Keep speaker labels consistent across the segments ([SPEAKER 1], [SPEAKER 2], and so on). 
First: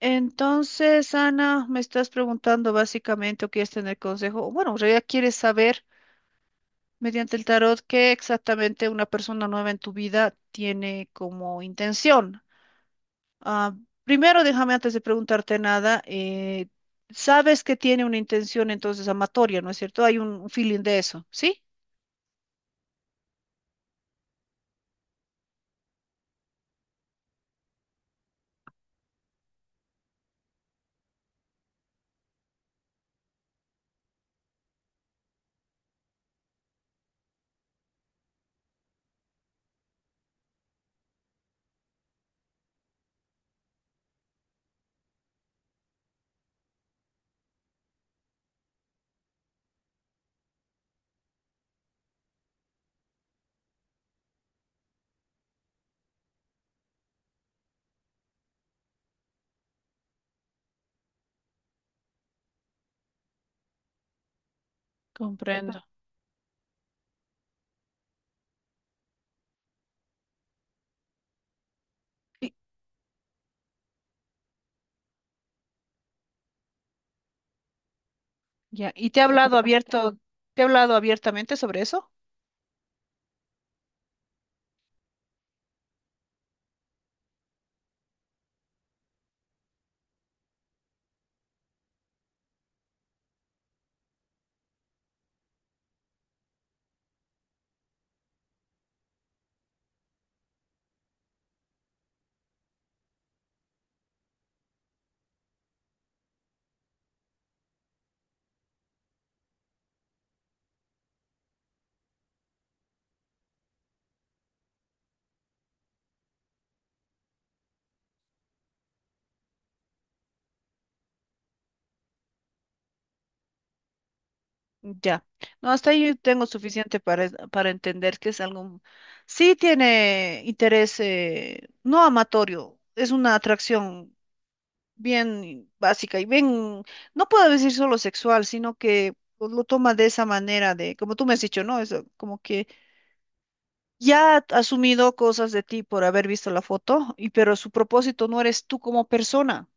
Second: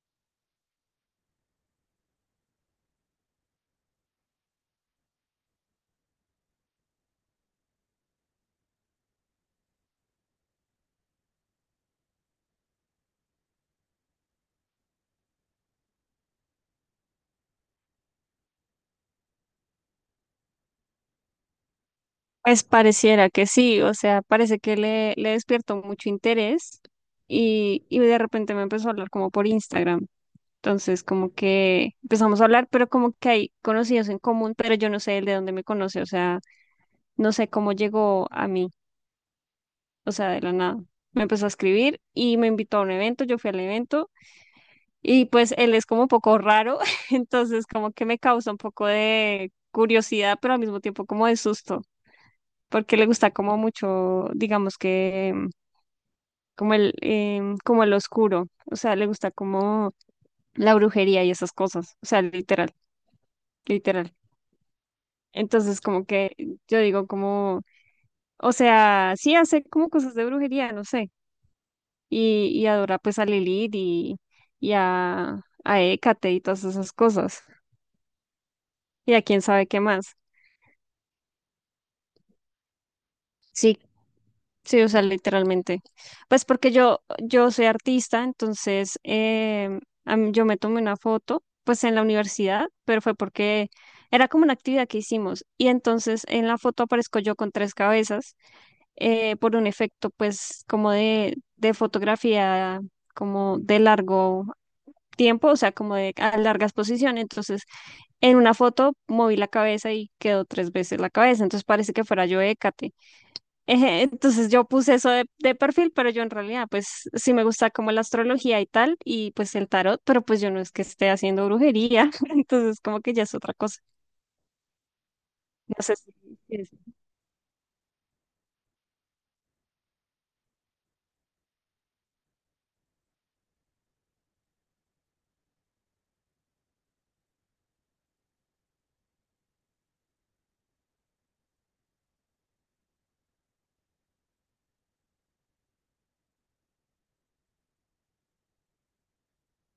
[SPEAKER 1] Entonces, Ana, me estás preguntando básicamente o quieres tener consejo. O Bueno, en realidad quieres saber mediante el tarot qué exactamente una persona nueva en tu vida tiene como intención. Ah, primero, déjame antes de preguntarte nada, sabes que tiene una intención entonces amatoria, ¿no es cierto? Hay un feeling de eso, ¿sí?
[SPEAKER 2] Pues pareciera que sí, o sea, parece que le despierto mucho interés y de repente me empezó a hablar como por Instagram. Entonces, como que empezamos a hablar, pero como que hay conocidos en común, pero yo no sé él de dónde me conoce, o sea, no sé cómo llegó a mí, o sea, de la nada. Me empezó a escribir y me invitó a un evento, yo fui al evento y pues él es como un poco raro, entonces como que me causa un poco de curiosidad, pero al mismo tiempo como de susto porque le gusta como mucho, digamos que como el, como el oscuro, o sea, le gusta como la brujería y esas cosas, o sea, literal, literal.
[SPEAKER 1] Comprendo.
[SPEAKER 2] Entonces, como que yo digo como, o sea, sí hace como cosas de brujería, no sé, y adora pues a Lilith y a Hécate y todas esas cosas,
[SPEAKER 1] Ya, ¿y
[SPEAKER 2] y a quién sabe qué más.
[SPEAKER 1] te ha hablado abiertamente sobre eso?
[SPEAKER 2] Sí, sí, o sea, literalmente. Pues porque yo soy artista, entonces a mí- yo me tomé una foto, pues en la universidad, pero fue porque era como una actividad que hicimos. Y entonces en la foto aparezco yo con tres cabezas por un efecto, pues como de fotografía, como de largo tiempo, o sea, como de a larga exposición. Entonces en una foto moví la cabeza y quedó tres veces la cabeza, entonces parece que fuera yo Hécate. Eje, entonces yo puse eso de perfil, pero yo en realidad pues sí me gusta como la astrología y tal, y pues el tarot, pero pues yo no es que esté haciendo brujería, entonces como que ya es otra cosa.
[SPEAKER 1] Ya. No,
[SPEAKER 2] No
[SPEAKER 1] hasta
[SPEAKER 2] sé
[SPEAKER 1] ahí
[SPEAKER 2] si
[SPEAKER 1] yo tengo
[SPEAKER 2] es
[SPEAKER 1] suficiente para entender que es algo, sí tiene interés, no amatorio, es una atracción bien básica y bien, no puedo decir solo sexual, sino que pues, lo toma de esa manera de, como tú me has dicho, ¿no? Es como que ya ha asumido cosas de ti por haber visto la foto, y pero su propósito no eres tú como persona.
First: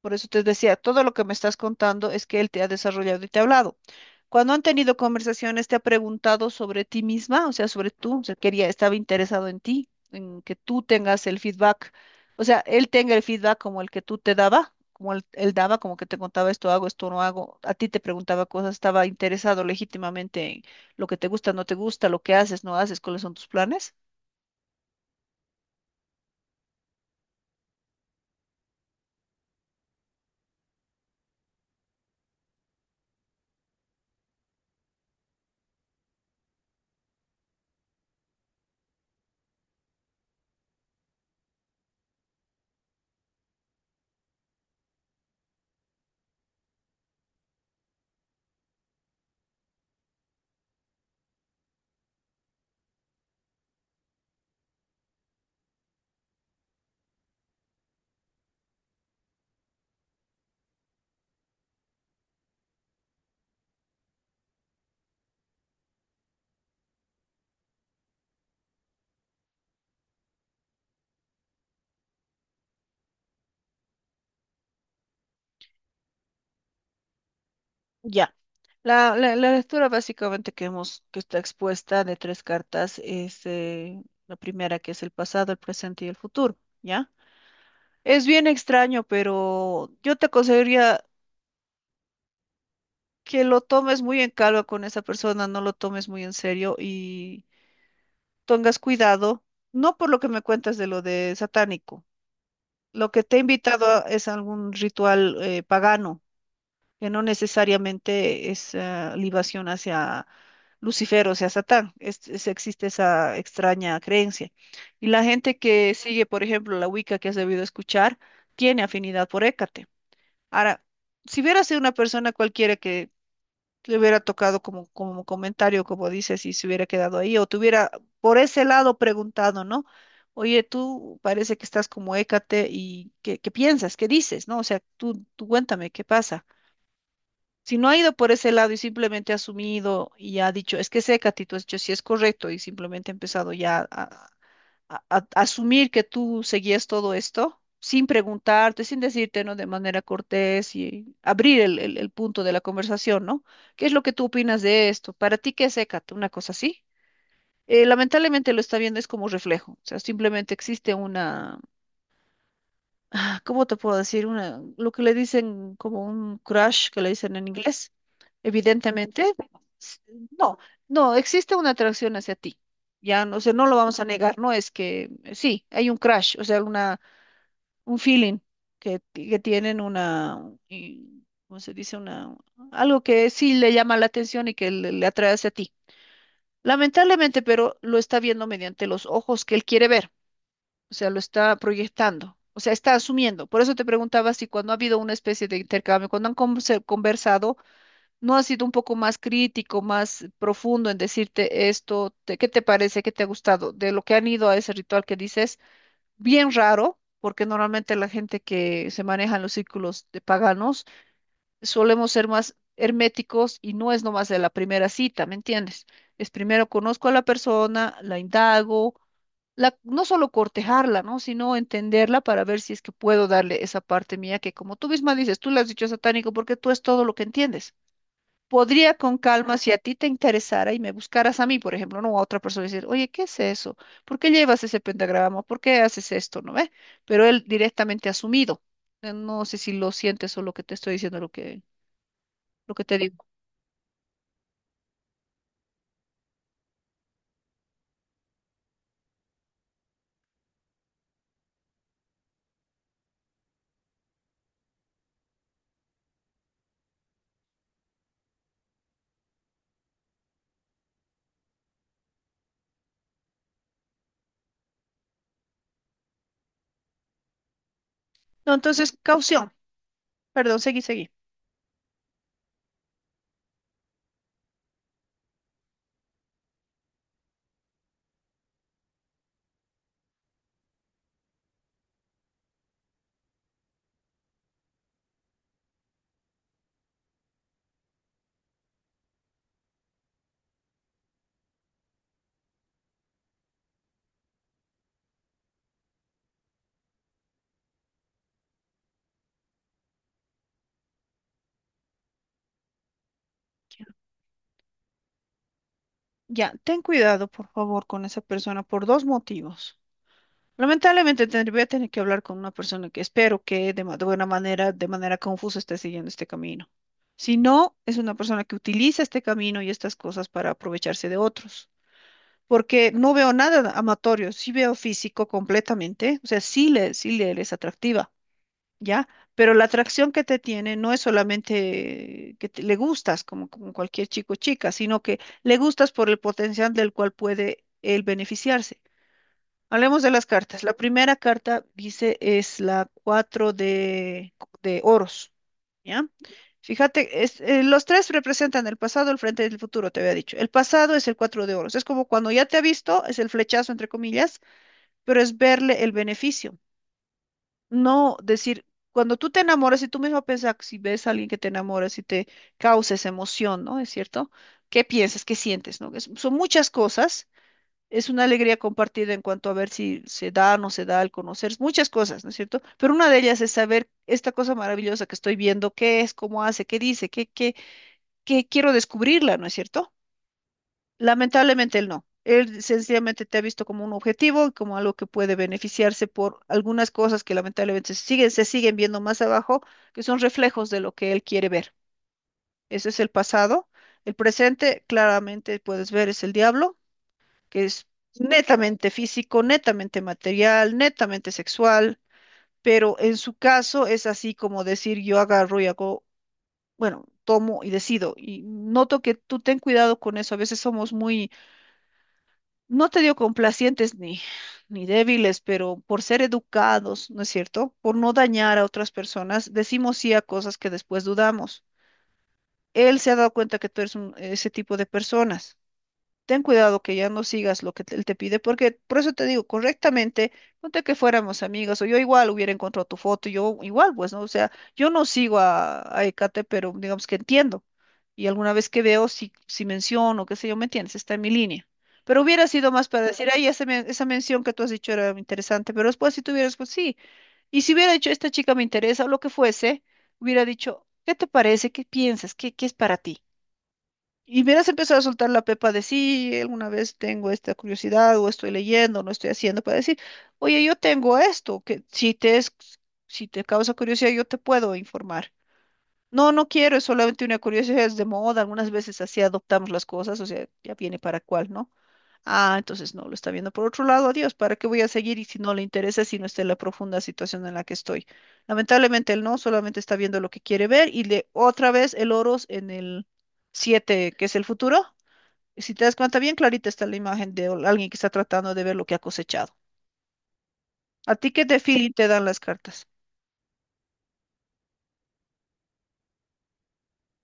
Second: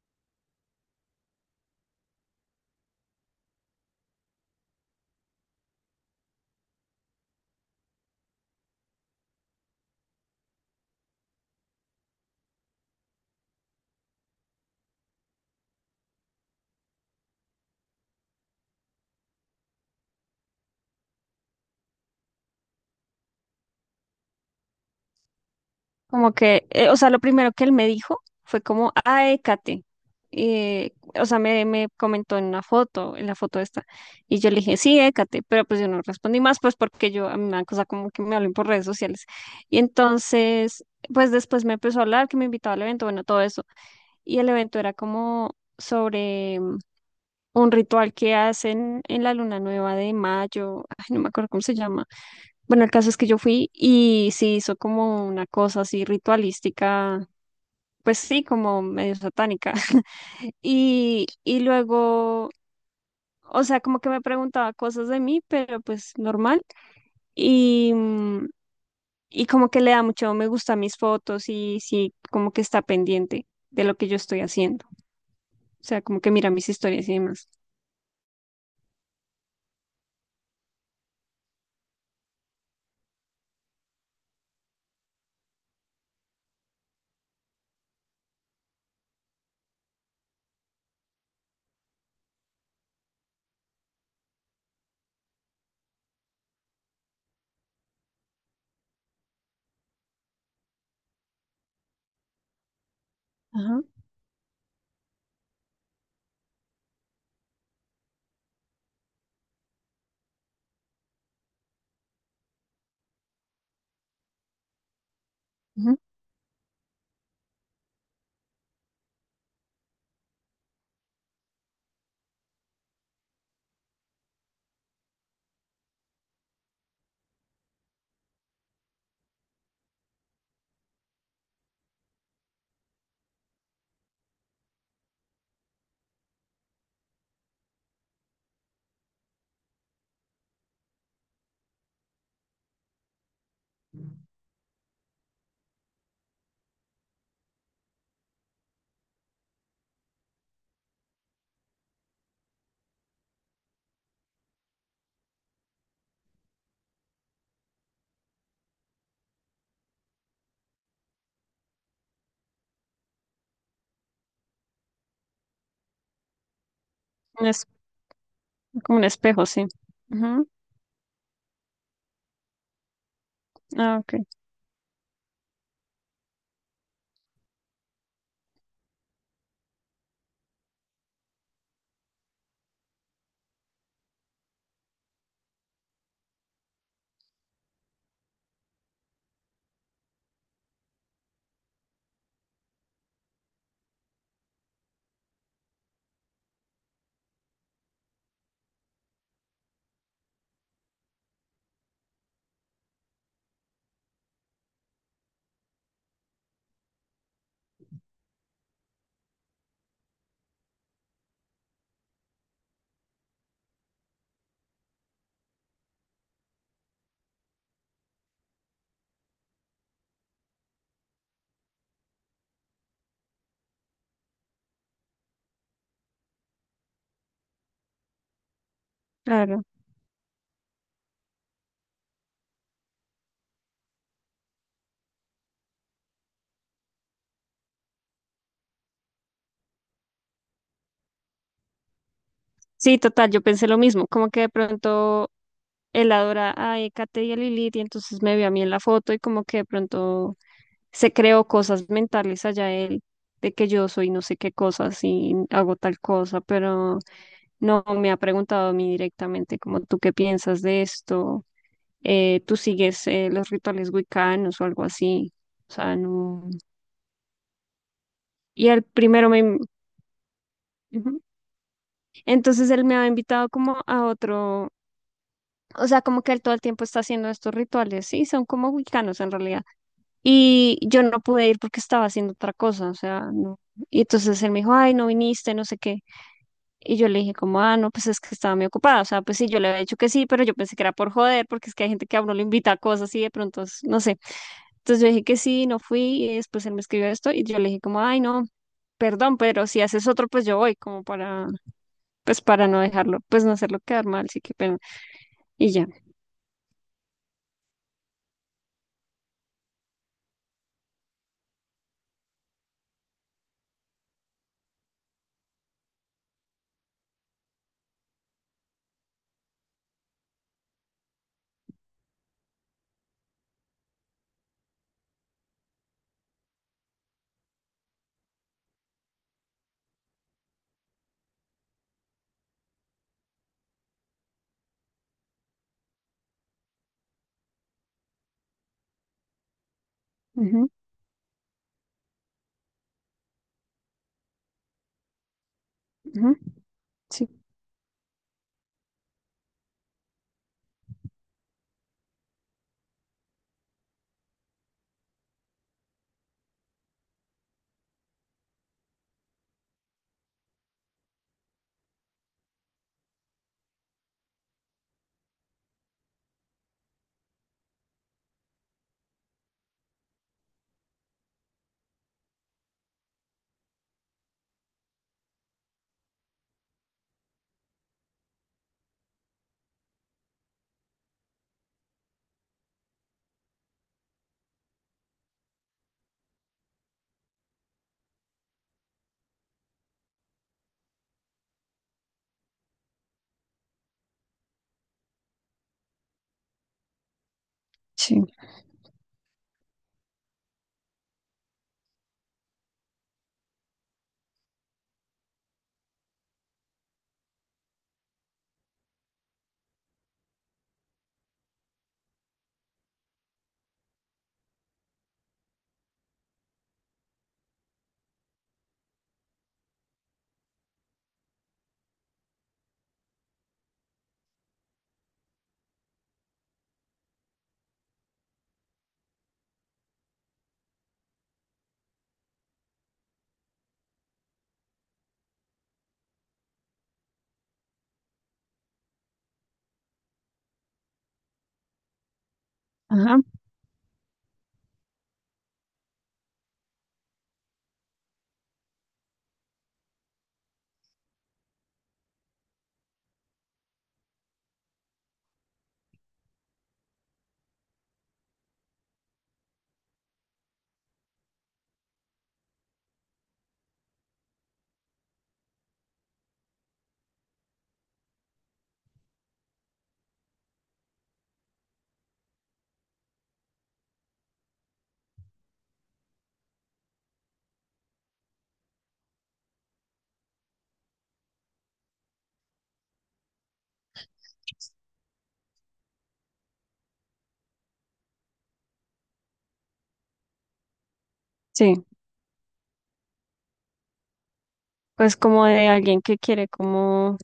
[SPEAKER 1] Por eso te decía, todo lo que me estás contando es que él te ha desarrollado y te ha hablado. Cuando han tenido conversaciones, te ha preguntado sobre ti misma, o sea, sobre tú, o sea, quería, estaba interesado en ti, en que tú tengas el feedback, o sea, él tenga el feedback como el que tú te daba, como él daba, como que te contaba esto hago, esto no hago, a ti te preguntaba cosas, estaba interesado legítimamente en lo que te gusta, no te gusta, lo que haces, no haces, cuáles son tus planes.
[SPEAKER 2] como que, o sea, lo primero que él me dijo fue como, ay, Kate, eh, o sea, me comentó en una foto, en la foto esta, y yo le dije, sí, Écate, pero pues yo no respondí más, pues porque yo, a mí me da cosa como que me hablen por redes sociales. Y entonces, pues después me empezó a hablar, que me invitaba al evento, bueno, todo eso. Y el evento era como sobre un ritual que hacen en la luna nueva de mayo, ay, no me acuerdo cómo se llama. Bueno, el caso es que yo fui y se hizo como una cosa así ritualística, pues sí, como medio satánica. Y, y luego, o sea, como que me preguntaba cosas de mí, pero pues normal. Y, y como que le da mucho me gusta a mis fotos y sí, como que está pendiente de lo que yo estoy haciendo. O sea, como que mira mis historias y demás.
[SPEAKER 1] Ya. La lectura básicamente que está expuesta de tres cartas es la primera que es el pasado, el presente y el futuro, ¿ya? Es bien extraño, pero yo te aconsejaría que lo tomes muy en calma con esa persona, no lo tomes muy en serio y tengas cuidado, no por lo que me cuentas de lo de satánico, lo que te he
[SPEAKER 2] Ajá.
[SPEAKER 1] invitado es algún ritual pagano, que no necesariamente es libación hacia Lucifer o sea Satán. Existe esa extraña creencia. Y la gente que
[SPEAKER 2] Ujú.
[SPEAKER 1] sigue, por ejemplo, la Wicca que has debido escuchar, tiene afinidad por Hécate. Ahora, si hubiera sido una persona cualquiera que te hubiera tocado como, como comentario, como dices, y se hubiera quedado ahí, o te hubiera por ese lado preguntado, ¿no? Oye, tú parece que estás como Hécate y ¿qué, qué piensas? ¿Qué dices? ¿No? O sea, tú cuéntame, ¿qué pasa? Si no ha ido por ese lado y simplemente ha asumido y ha dicho, es que seca, tú has dicho, sí es correcto, y simplemente ha empezado ya a, a asumir que tú seguías todo esto, sin preguntarte, sin decirte, ¿no? De manera cortés y abrir el punto de la conversación, ¿no? ¿Qué es lo que tú opinas de esto? ¿Para ti qué es Hécate? Una cosa así. Lamentablemente lo está viendo es como reflejo, o sea, simplemente existe una, ah, ¿cómo te puedo decir? Una, lo que le dicen como un crush, que le dicen en
[SPEAKER 2] Un es-
[SPEAKER 1] inglés.
[SPEAKER 2] como un
[SPEAKER 1] Evidentemente,
[SPEAKER 2] espejo, sí.
[SPEAKER 1] s-
[SPEAKER 2] Ujú.
[SPEAKER 1] no, no, existe una atracción hacia ti. Ya, no, o sea, no lo
[SPEAKER 2] Ah,
[SPEAKER 1] vamos a
[SPEAKER 2] ok,
[SPEAKER 1] negar, no es que sí, hay un crush, o sea, una, un feeling que tienen una, ¿cómo se dice? Una, algo que sí le llama la atención y que le atrae hacia ti. Lamentablemente, pero lo está viendo mediante los ojos que él quiere ver, o sea, lo está proyectando, o sea, está asumiendo. Por eso te preguntaba si cuando ha habido una especie de intercambio, cuando han conversado, no ha sido un poco más crítico, más profundo en decirte esto, qué te parece, qué te ha gustado, de lo que han ido a ese ritual que dices, bien raro. Porque normalmente la gente que se maneja en los círculos de paganos solemos ser más herméticos y no es nomás de la primera cita, ¿me entiendes? Es primero conozco a la persona, la indago, la, no solo cortejarla, ¿no? Sino entenderla para ver si es que puedo darle esa parte mía que como tú misma dices, tú le has dicho satánico porque tú es todo lo que entiendes. Podría con calma,
[SPEAKER 2] claro.
[SPEAKER 1] si a ti te interesara y me buscaras a mí, por ejemplo, no a otra persona, decir, oye, ¿qué es eso? ¿Por qué llevas ese pentagrama? ¿Por qué haces esto? ¿No ve? Pero él directamente ha asumido. No sé si lo sientes o lo que te estoy diciendo, lo que te
[SPEAKER 2] Sí,
[SPEAKER 1] digo.
[SPEAKER 2] total, yo pensé lo mismo, como que de pronto él adora a Ecate y a Lilith y entonces me vio a mí en la foto y como que de pronto se creó cosas mentales allá él de que yo soy no sé qué cosas y hago tal cosa, pero no me ha preguntado a mí directamente como tú qué piensas de esto, tú sigues los rituales wiccanos o algo así, o sea, no.
[SPEAKER 1] No,
[SPEAKER 2] Y el
[SPEAKER 1] entonces,
[SPEAKER 2] primero me...
[SPEAKER 1] caución.
[SPEAKER 2] in-
[SPEAKER 1] Perdón, seguí, seguí.
[SPEAKER 2] Ujú. Entonces él me ha invitado como a otro, o sea, como que él todo el tiempo está haciendo estos rituales, sí, son como wiccanos en realidad. Y yo no pude ir porque estaba haciendo otra cosa, o sea, no. Y entonces él me dijo, ay, no viniste, no sé qué. Y yo le dije como, ah, no, pues es que estaba muy ocupada. O sea, pues sí, yo le había dicho que sí, pero yo pensé que era por joder, porque es que hay gente que a uno le invita a cosas y de pronto, es- no sé. Entonces yo dije que sí, no fui y después él me escribió esto y yo le dije como, ay, no, perdón, pero si haces otro, pues yo voy, como para, pues para no dejarlo, pues no hacerlo quedar mal, sí, qué pena. Y ya.
[SPEAKER 1] Ya, ten cuidado, por favor, con esa persona por dos motivos. Lamentablemente voy a tener que hablar con una persona que espero que de buena manera, de manera confusa, esté siguiendo este camino. Si no, es una persona que utiliza este camino y estas cosas para aprovecharse de otros. Porque no veo nada amatorio, sí veo físico completamente, o sea, sí le es atractiva, ¿ya? Pero la atracción que te tiene no es solamente que le gustas como, como cualquier chico o chica, sino que le gustas por el potencial del cual puede él beneficiarse. Hablemos de las cartas.
[SPEAKER 2] Ujú,
[SPEAKER 1] La primera carta, dice, es la 4 de oros, ¿ya?
[SPEAKER 2] ujú,
[SPEAKER 1] Fíjate,
[SPEAKER 2] sí,
[SPEAKER 1] es, los tres representan el pasado, el frente y el futuro, te había dicho. El pasado es el 4 de oros. Es como cuando ya te ha visto, es el flechazo, entre comillas, pero es verle el beneficio. No decir, cuando tú te enamoras y tú mismo piensas, si ves a alguien que te enamoras y te causa esa emoción, ¿no? ¿Es cierto? ¿Qué piensas? ¿Qué sientes? ¿No? Es son muchas cosas, es una alegría compartida en cuanto a ver si se da o no se da al conocer muchas cosas, ¿no es cierto? Pero una de ellas es saber esta cosa maravillosa que estoy viendo, qué es, cómo hace, qué dice, qué, qué, qué quiero descubrirla, ¿no es cierto? Lamentablemente él no. Él sencillamente te ha visto como un objetivo, como algo que puede beneficiarse por algunas cosas que lamentablemente se siguen viendo más abajo, que son reflejos de lo que él quiere ver. Ese es el pasado. El presente, claramente puedes ver, es el diablo, que es
[SPEAKER 2] sí,
[SPEAKER 1] netamente físico, netamente material, netamente sexual, pero en su caso es así como decir yo agarro y hago, bueno, tomo y decido. Y noto que tú ten cuidado con eso, a veces somos muy, no te digo complacientes ni, ni débiles, pero por ser educados, ¿no es cierto? Por no dañar a otras personas, decimos sí a cosas que después dudamos. Él se ha dado cuenta que tú eres ese tipo de personas. Ten cuidado que ya no sigas lo que él te pide, porque por eso te digo, correctamente, ponte que fuéramos amigas, o yo igual hubiera encontrado tu foto, yo igual, pues, ¿no? O sea, yo no sigo a Ecate, pero digamos que entiendo. Y alguna vez que veo, si menciono, qué sé yo, ¿me entiendes? Está en mi línea. Pero hubiera sido más para
[SPEAKER 2] ajá,
[SPEAKER 1] decir, ay, esa mención que tú has dicho era interesante, pero después si tuvieras, pues sí. Y si hubiera dicho, esta chica me interesa, o lo que fuese, hubiera dicho, ¿qué te parece? ¿Qué piensas? ¿Qué, qué es para ti? Y verás empezar a soltar la pepa de sí, alguna vez tengo esta curiosidad, o estoy leyendo, o no estoy haciendo, para decir, oye, yo tengo esto, que si te es, si te causa curiosidad, yo te puedo informar. No, no quiero, es solamente una curiosidad, es de moda, algunas veces así adoptamos las cosas, o sea, ya viene para cuál, ¿no? Ah, entonces no, lo está viendo por otro lado, adiós, ¿para qué voy a seguir? Y si no le interesa, si no está en la profunda situación en la que estoy. Lamentablemente él no, solamente está viendo lo que quiere ver y le otra vez el oros en el 7 que es el futuro. Si te das cuenta, bien clarita está la imagen de alguien que está tratando de ver lo que ha cosechado. ¿A ti qué te
[SPEAKER 2] sí.
[SPEAKER 1] feeling te dan las cartas?
[SPEAKER 2] Pues como de alguien que quiere como,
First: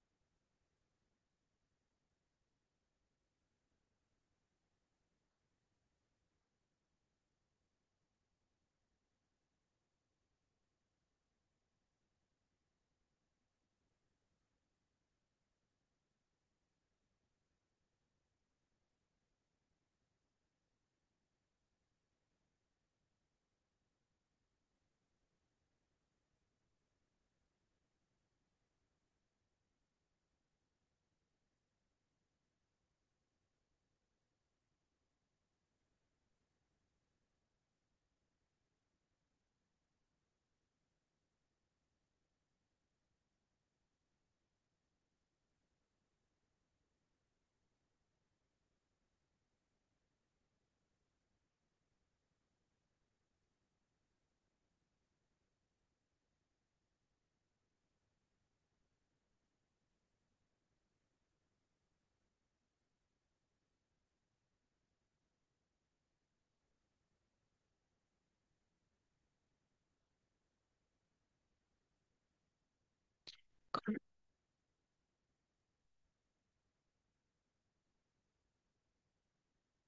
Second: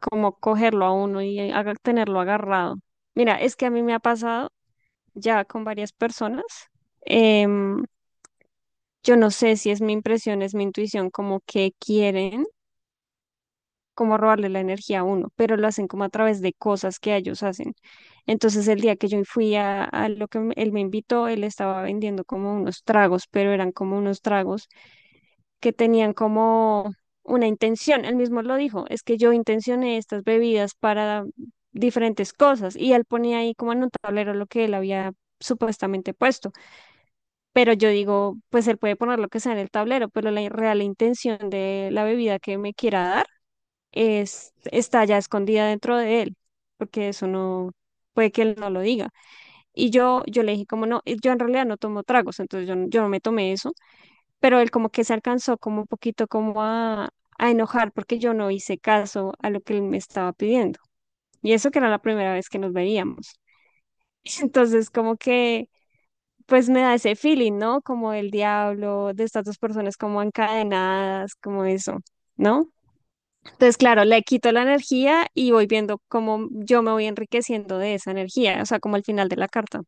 [SPEAKER 2] como cogerlo a uno y haga- tenerlo agarrado. Mira, es que a mí me ha pasado ya con varias personas. em, yo no sé si es mi impresión, es mi intuición, como que quieren como robarle la energía a uno, pero lo hacen como a través de cosas que ellos hacen. Entonces el día que yo fui a lo que me- él me invitó, él estaba vendiendo como unos tragos, pero eran como unos tragos que tenían como una intención. Él mismo lo dijo, es que yo intencioné estas bebidas para diferentes cosas y él ponía ahí como en un tablero lo que él había supuestamente puesto. Pero yo digo, pues él puede poner lo que sea en el tablero, pero la real intención de la bebida que me quiera dar es, está ya escondida dentro de él, porque eso no, puede que él no lo diga. Y yo le dije como no, yo en realidad no tomo tragos, entonces yo, no- yo no me tomé eso, pero él como que se alcanzó como un poquito como a enojar porque yo no hice caso a lo que él me estaba pidiendo. Y eso que era la primera vez que nos veíamos. Entonces como que pues me da ese feeling, ¿no? Como el diablo, de estas dos personas como encadenadas, como eso, ¿no? Entonces,
[SPEAKER 1] Corre-
[SPEAKER 2] claro, le quito la energía y voy viendo cómo yo me voy enriqueciendo de esa energía, o sea, como al final de la carta.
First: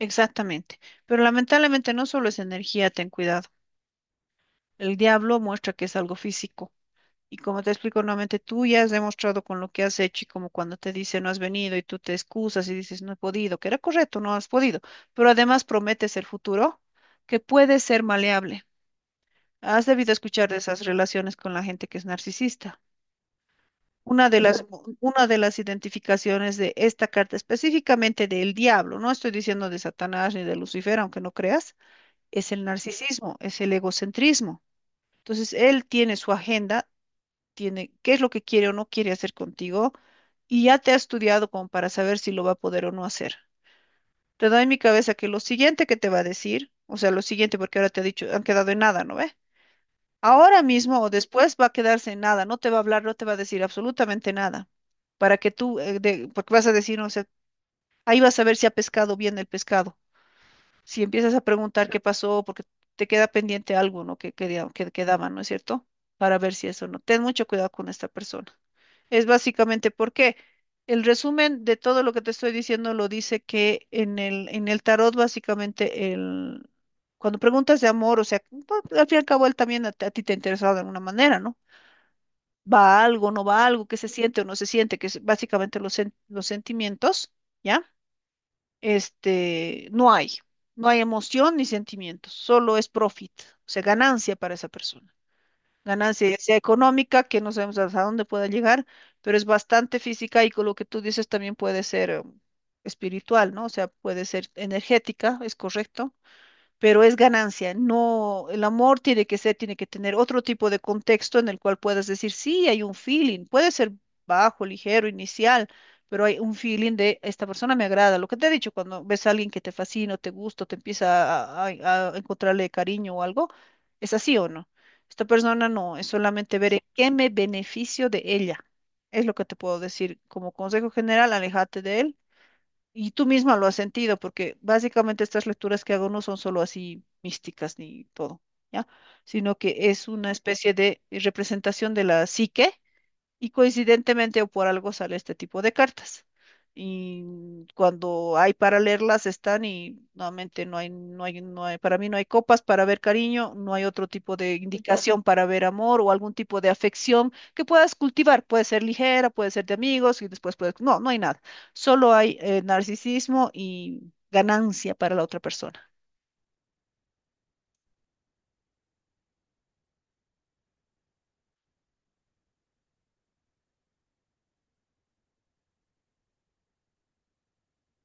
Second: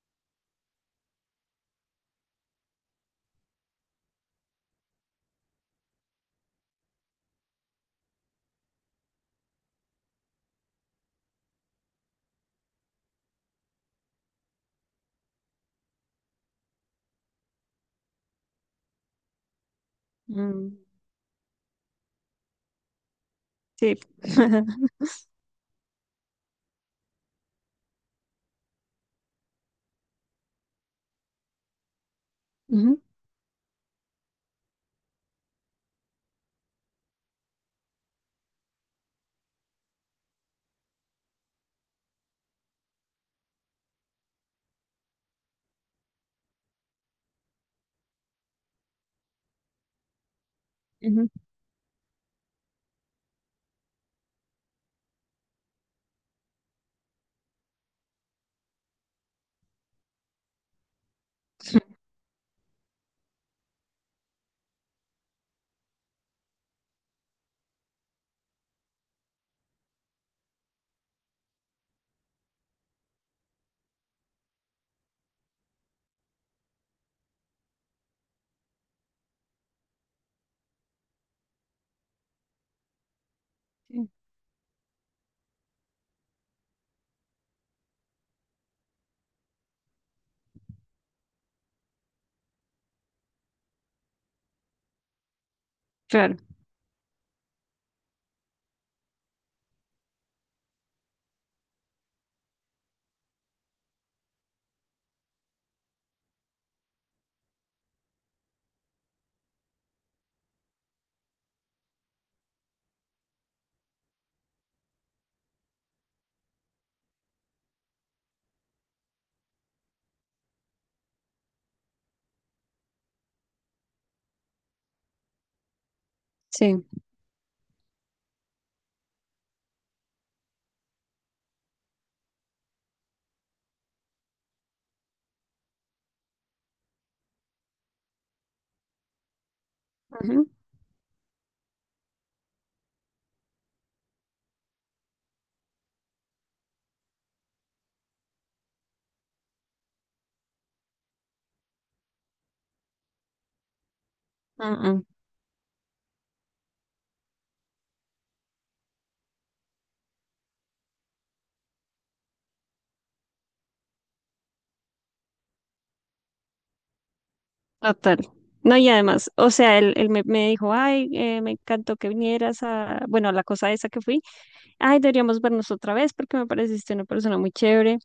[SPEAKER 1] Exactamente. Pero lamentablemente no solo es energía, ten cuidado. El diablo muestra que es algo físico. Y como te explico nuevamente, tú ya has demostrado con lo que has hecho y como cuando te dice no has venido y tú te excusas y dices no he podido, que era correcto, no has podido. Pero además prometes el futuro que puede ser maleable. Has debido escuchar de
[SPEAKER 2] Mm,
[SPEAKER 1] esas relaciones con la gente que es narcisista.
[SPEAKER 2] sí.
[SPEAKER 1] Una de las, una de las identificaciones de esta carta, específicamente del diablo, no estoy diciendo de Satanás ni de Lucifer, aunque no creas, es el
[SPEAKER 2] Ujú,
[SPEAKER 1] narcisismo, es el egocentrismo. Entonces, él tiene su agenda, tiene qué es lo que quiere o no quiere hacer contigo, y ya te ha estudiado como para saber si lo va a poder o no hacer. Te doy en mi cabeza que lo siguiente que te va a decir, o sea, lo siguiente, porque ahora te ha dicho, han quedado en nada, ¿no ve? Ahora mismo o
[SPEAKER 2] ujú,
[SPEAKER 1] después va a quedarse en nada, no te va a hablar, no te va a decir absolutamente nada, para que tú, porque vas a decir, no sé, ahí vas a ver si ha pescado bien el pescado. Si empiezas a preguntar qué pasó, porque te queda pendiente algo, ¿no? Que quedaba, ¿no es cierto? Para ver si eso no. Ten mucho cuidado con esta persona. Es básicamente porque el resumen de todo lo que te estoy diciendo lo dice que en el tarot, básicamente, cuando preguntas de amor, o sea, al fin y al cabo él también a ti te ha interesado de alguna manera, ¿no? Va algo, no va algo, qué se
[SPEAKER 2] sí,
[SPEAKER 1] siente o no se siente, que es básicamente los sentimientos, ¿ya? Este, no hay, no hay emoción ni sentimientos, solo es profit, o sea, ganancia para esa persona, ganancia
[SPEAKER 2] claro,
[SPEAKER 1] ya sea económica, que no sabemos hasta dónde pueda llegar, pero es bastante física y con lo que tú dices también puede ser espiritual, ¿no? O sea, puede ser energética, es correcto, pero es ganancia. No, el amor tiene que ser, tiene que tener otro tipo de contexto en el cual puedas decir, sí, hay un feeling, puede ser bajo, ligero, inicial, pero hay un feeling de esta persona me agrada. Lo que te he dicho, cuando ves a alguien que te fascina, o te gusta, o te empieza a encontrarle cariño o algo, ¿es así o no? Esta persona no, es solamente ver en
[SPEAKER 2] sí.
[SPEAKER 1] qué me beneficio de ella. Es lo que te puedo decir. Como consejo general, aléjate de él y tú misma lo has sentido, porque básicamente estas lecturas que hago no son solo así místicas ni todo, ¿ya? Sino que es una
[SPEAKER 2] Ujú.
[SPEAKER 1] especie de representación de la psique y coincidentemente o por algo sale este tipo de cartas. Y cuando hay para leerlas están y nuevamente no hay, para mí no hay copas para ver cariño, no hay otro tipo de Ujú,
[SPEAKER 2] Mm,
[SPEAKER 1] indicación para ver amor o algún tipo de afección que puedas cultivar. Puede ser ligera, puede ser de amigos y después puedes, no, no hay nada. Solo hay narcisismo y ganancia para la otra persona.
[SPEAKER 2] total. No, y además, o sea, él, él me dijo, ay, me encantó que vinieras a, bueno, a la cosa esa que fui, ay, deberíamos vernos otra vez porque me pareciste una persona muy chévere.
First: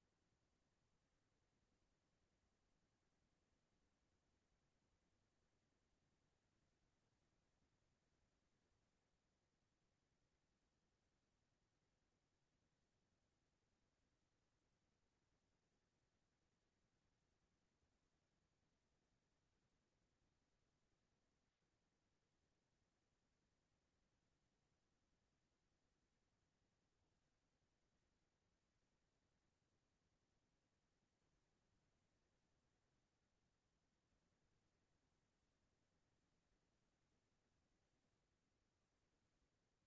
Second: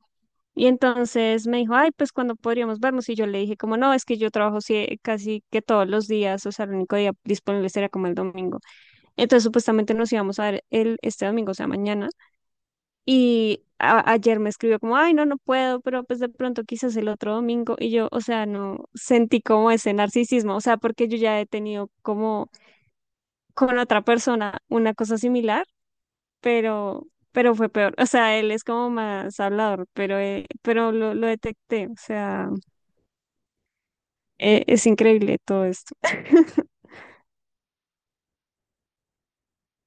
[SPEAKER 2] Y entonces me dijo, ay, pues cuando podríamos vernos. Y yo le dije, como no, es que yo trabajo sie- casi que todos los días, o sea, el único día disponible sería como el domingo. Entonces, supuestamente nos íbamos a ver el, este domingo, o sea, mañana. Y a- ayer me escribió como, ay, no, no puedo, pero pues de pronto quizás el otro domingo. Y yo, o sea, no sentí como ese narcisismo, o sea, porque yo ya he tenido como con otra persona una cosa similar, pero fue peor. O sea, él es como más hablador, pero lo detecté. O sea, es increíble todo esto.